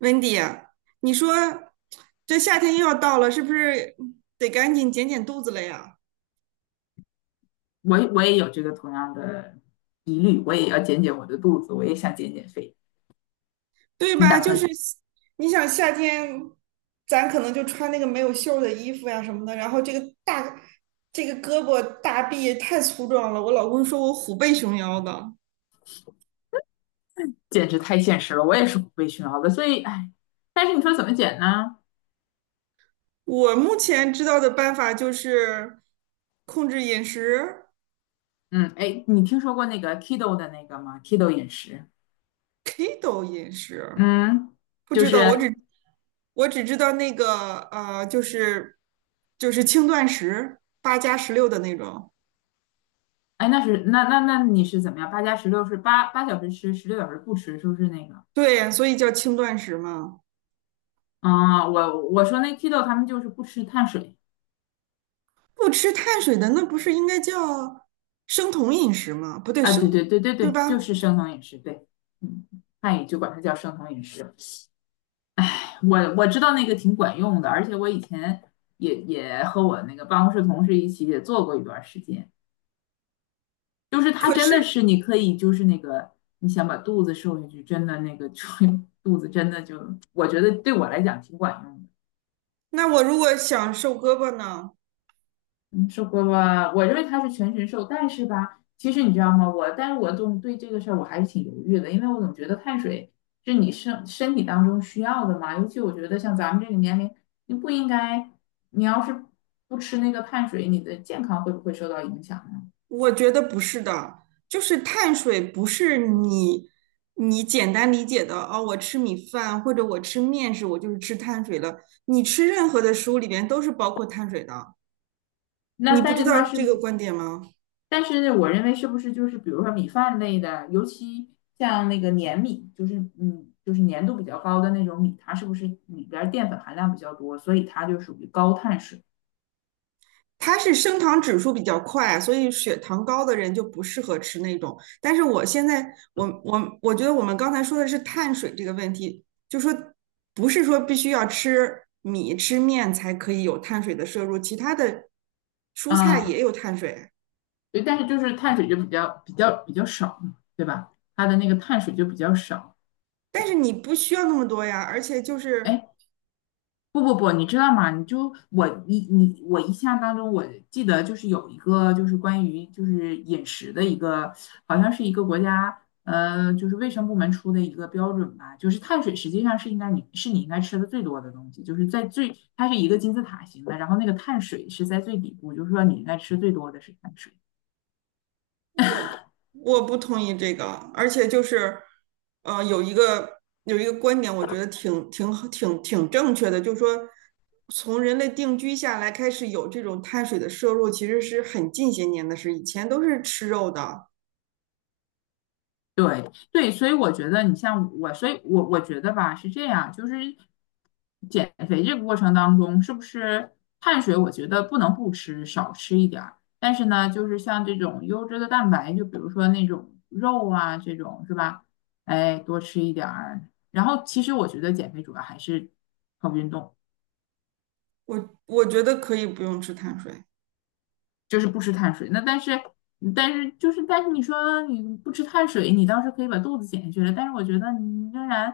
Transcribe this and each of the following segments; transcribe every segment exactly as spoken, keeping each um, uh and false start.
Wendy，啊你说这夏天又要到了，是不是得赶紧减减肚子了呀？我我也有这个同样的疑虑，我也要减减我的肚子，我也想减减肥。对你吧？打就是算你想夏天，咱可能就穿那个没有袖儿的衣服呀什么的，然后这个大这个胳膊大臂也太粗壮了。我老公说我虎背熊腰的。简直太现实了，我也是不被熏陶的，所以哎，但是你说怎么减呢？我目前知道的办法就是控制饮食嗯，哎，你听说过那个 keto 的那个吗？keto 饮食，，keto 饮食。嗯，不就知是道，我只我只知道那个呃，就是就是轻断食，八加十六的那种。哎，那是那那那你是怎么样？八加十六是八八小时吃，十六小时不吃，是不是那个？对，所以叫轻断食嘛。啊、我我说那 keto 他们就是不吃碳水不吃碳水的，那不是应该叫生酮饮食吗？不对，啊，生，对对对对对对，就吧？是生酮饮食，对，嗯，汉语就管它叫生酮饮食。我我知道那个挺管用的，而且我以前也也和我那个办公室同事一起也做过一段时间，就是它可真的是，是你可以就是那个你想把肚子瘦下去，真的那个就 肚子真的就我觉得对我来讲挺管用的。那我如果想瘦胳膊呢？嗯，受过吧？我认为他是全身瘦，但是吧，其实你知道吗？我，但是我总对这个事儿我还是挺犹豫的，因为我总觉得碳水是你身身体当中需要的嘛，尤其我觉得像咱们这个年龄，你不应该，你要是不吃那个碳水，你的健康会不会受到影响呢？我觉得不是的，就是碳水不是你你简单理解的哦，我吃米饭或者我吃面食，我就是吃碳水了。你吃任何的食物里边都是包括碳水的，你那不但知是道它是，这个观点吗？但是我认为是不是就是比如说米饭类的，尤其像那个粘米，就是嗯，就是粘度比较高的那种米，它是不是里边儿淀粉含量比较多，所以它就属于高碳水。它是升糖指数比较快，所以血糖高的人就不适合吃那种。但是我现在，我我我觉得我们刚才说的是碳水这个问题，就说不是说必须要吃米吃面才可以有碳水的摄入，其他的蔬菜嗯，也有碳水，对，但是就是碳水就比较比较比较少嘛，对吧？它的那个碳水就比较少。但是你不需要那么多呀。而且就是哎，不不不，你知道吗？你就我你你我印象当中，我记得就是有一个就是关于就是饮食的一个，好像是一个国家呃就是卫生部门出的一个标准吧，就是碳水实际上是应该你是你应该吃的最多的东西，就是在最它是一个金字塔型的，然后那个碳水是在最底部，就是说你应该吃最多的是碳水。我我不同意这个，而且就是，呃，有一个有一个观点，我觉得挺挺挺挺正确的，就是说，从人类定居下来开始有这种碳水的摄入，其实是很近些年的事，以前都是吃肉的。对对，所以我觉得你像我，所以我我觉得吧是这样，就是减肥这个过程当中，是不是碳水？我觉得不能不吃，少吃一点儿。但是呢，就是像这种优质的蛋白，就比如说那种肉啊，这种是吧？哎，多吃一点儿。然后其实我觉得减肥主要还是靠运动。我我觉得可以不用吃碳水。就是不吃碳水。那但是，嗯但是就是，但是你说你不吃碳水，你倒是可以把肚子减下去了。但是我觉得你仍然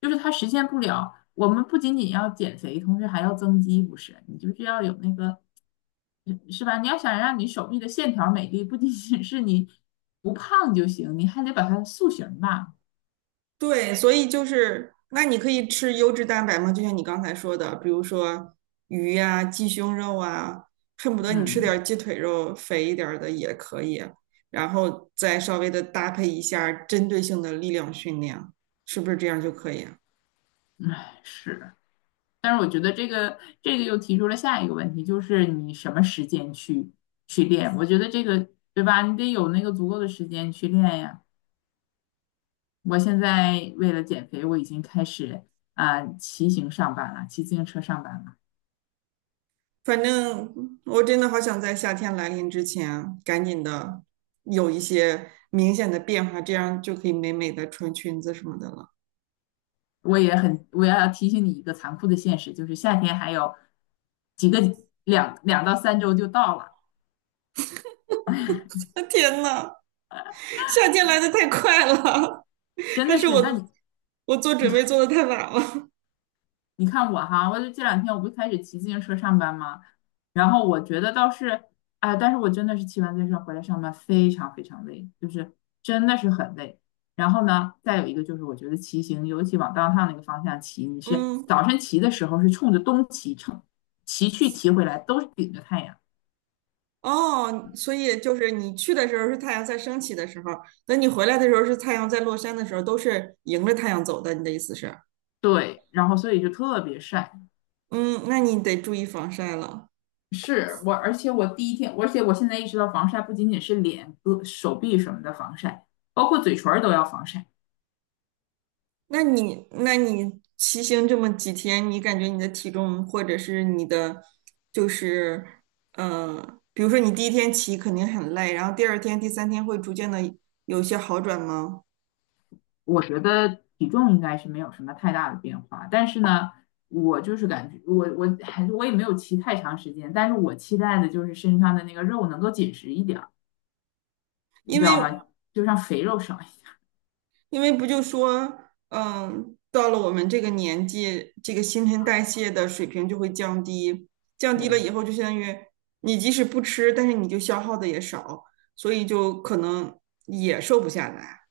就是它实现不了。我们不仅仅要减肥，同时还要增肌，不是？你就是要有那个，是吧？你要想让你手臂的线条美丽，不仅仅是你不胖就行，你还得把它塑形吧。对，所以就是，那你可以吃优质蛋白吗？就像你刚才说的，比如说鱼呀、鸡胸肉啊，恨不得你吃点嗯，儿鸡腿肉，肥一点儿的也可以，然后再稍微的搭配一下针对性的力量训练，是不是这样就可以啊。唉，是。但是我觉得这个这个又提出了下一个问题，就是你什么时间去去练？我觉得这个对吧？你得有那个足够的时间去练呀。我现在为了减肥，我已经开始啊、骑行上班了，骑自行车上班了。反正我真的好想在夏天来临之前，赶紧的有一些明显的变化，这样就可以美美的穿裙子什么的了。我也很，我要提醒你一个残酷的现实，就是夏天还有几个两两到三周就到了，天呐！夏天来的太快了，真还的是是。但我你我做你准备看。做的太晚了。你看我哈，我就这两天我不是开始骑自行车上班吗？然后我觉得倒是，哎，但是我真的是骑完自行车回来上班非常非常累，就是真的是很累。然后呢，再有一个就是我觉得骑行，尤其往 d o 那个方向骑，你是嗯，早晨骑的时候是冲着东骑，冲骑去骑回来都是顶着太阳，哦，所以就是你去的时候是太阳在升起的时候，等你回来的时候是太阳在落山的时候，都是迎着太阳走的。你的意思是？对，然后所以就特别晒。嗯，那你得注意防晒了。是我，而且我第一天，而且我现在意识到防晒不仅仅是脸、胳手臂什么的防晒，包括嘴唇儿都要防晒。那你那你骑行这么几天，你感觉你的体重或者是你的就是呃，比如说你第一天骑肯定很累，然后第二天、第三天会逐渐的有一些好转吗？我觉得体重应该是没有什么太大的变化，但是呢，我就是感觉我我还是我也没有骑太长时间，但是我期待的就是身上的那个肉能够紧实一点儿，你因知道为吗？就让肥肉少一点因为不就说，嗯，到了我们这个年纪，这个新陈代谢的水平就会降低，降对，低了以后就相当于你即使不吃，但是你就消耗的也少，所以就可能也瘦不下来。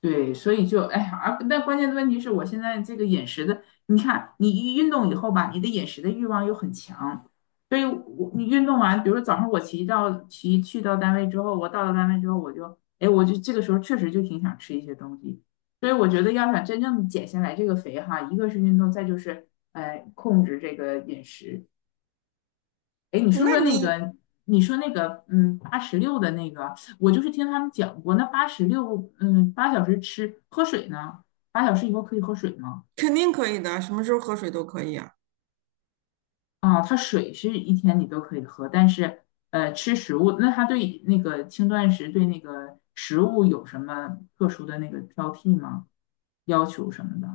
对，所以就哎呀，而但关键的问题是我现在这个饮食的，你看你一运动以后吧，你的饮食的欲望又很强，所以我你运动完，比如说早上我骑到骑去到单位之后，我到了单位之后，我就哎，我就这个时候确实就挺想吃一些东西，所以我觉得要想真正减下来这个肥哈，一个是运动，再就是呃控制这个饮食，哎，你说那说那你个，你说那个，嗯，八十六的那个，我就是听他们讲过，那八十六，嗯，八小时吃喝水呢，八小时以后可以喝水吗？肯定可以的，什么时候喝水都可以啊。啊，它水是一天你都可以喝，但是呃，吃食物，那它对那个轻断食对那个食物有什么特殊的那个挑剔吗？要求什么的？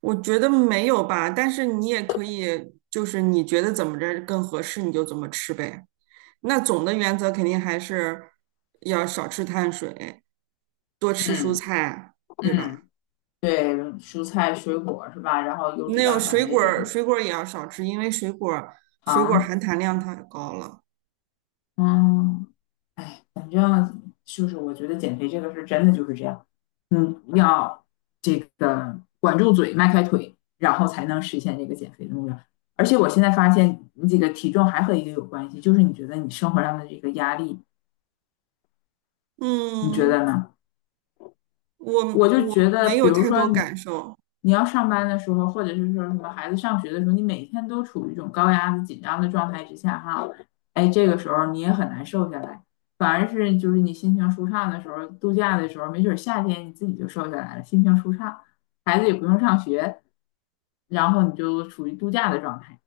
我觉得没有吧，但是你也可以，就是你觉得怎么着更合适，你就怎么吃呗。那总的原则肯定还是要少吃碳水，多吃蔬嗯菜，对吧？嗯，对，蔬菜水果是吧？然后优质那有蛋水白果这儿种水果儿也要少吃，因为水果儿水果儿糖，含糖量太高了。嗯，嗯，就是我觉得减肥这个是真的就是这样，嗯，要这个管住嘴，迈开腿，然后才能实现这个减肥的目标。而且我现在发现，你这个体重还和一个有关系，就是你觉得你生活上的这个压力，你觉嗯，得呢？我我就我觉得，没比有如太说多你感受。你要上班的时候，或者是说什么孩子上学的时候，你每天都处于一种高压的紧张的状态之下，哈，哎，这个时候你也很难瘦下来。反而是就是你心情舒畅的时候，度假的时候，没准儿夏天你自己就瘦下来了，心情舒畅，孩子也不用上学，然后你就处于度假的状态。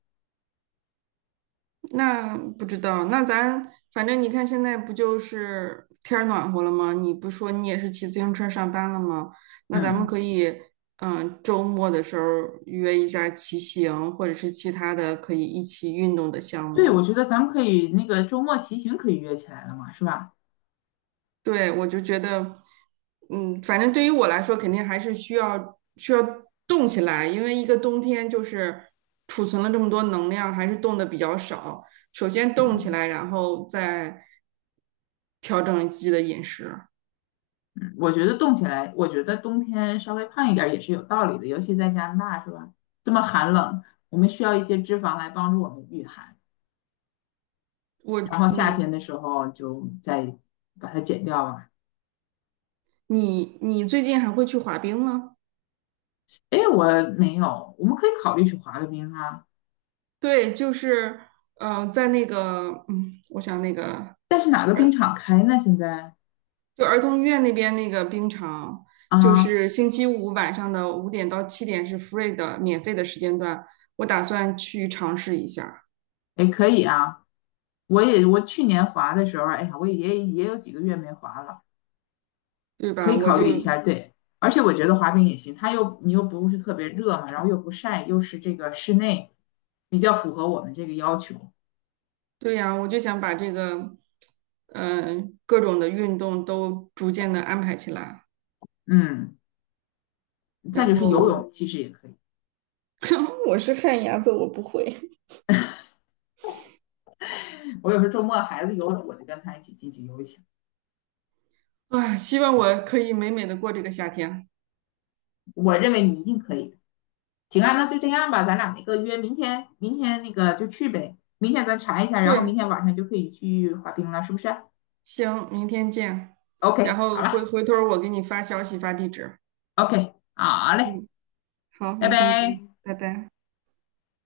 那不知道，那咱反正你看现在不就是天儿暖和了吗？你不说你也是骑自行车上班了吗？那咱们嗯，可以，嗯，周末的时候约一下骑行，或者是其他的可以一起运动的项对，目。我觉得咱们可以那个周末骑行可以约起来了嘛，是吧？对，我就觉得，嗯，反正对于我来说，肯定还是需要需要动起来，因为一个冬天就是储存了这么多能量，还是动的比较少。首先动起嗯。来，然后再调整自己的饮食。我觉得冻起来，我觉得冬天稍微胖一点儿也是有道理的，尤其在加拿大是吧？这么寒冷，我们需要一些脂肪来帮助我们御寒，我，然后夏嗯，天的时候就再把它减掉吧。你你最近还会去滑冰吗？哎，我没有，我们可以考虑去滑个冰啊，对，就是，嗯，在那个，嗯，我想那个，但是哪个冰呃场开呢？现在就儿童医院那边那个冰场，就啊，是星期五晚上的五点到七点是 free 的免费的时间段，我打算去尝试一下，哎，可以啊，我也我去年滑的时候，哎呀，我也也有几个月没滑了。对可吧？以我考虑一就下，对。而且我觉得滑冰也行，它又你又不是特别热嘛，然后又不晒，又是这个室内，比较符合我们这个要求。对呀，我就想把这个，嗯、各种的运动都逐渐的安排起来，嗯，再然就是游后，泳，其实也可以。我是旱鸭子，我不会。我有时候周末孩子游泳，我就跟他一起进去游一下。啊。希望我可以美美的过这个夏天。我认为你一定可以的。行啊，那就这样吧，咱俩那个约明天，明天那个就去呗。明天咱查一下，然后对，明天晚上就可以去滑冰了，是不是啊行，明天见，然？OK，后好回了回头儿我给你发消息发地址。，OK，好嘞，嗯，好，拜明天拜。见，拜拜。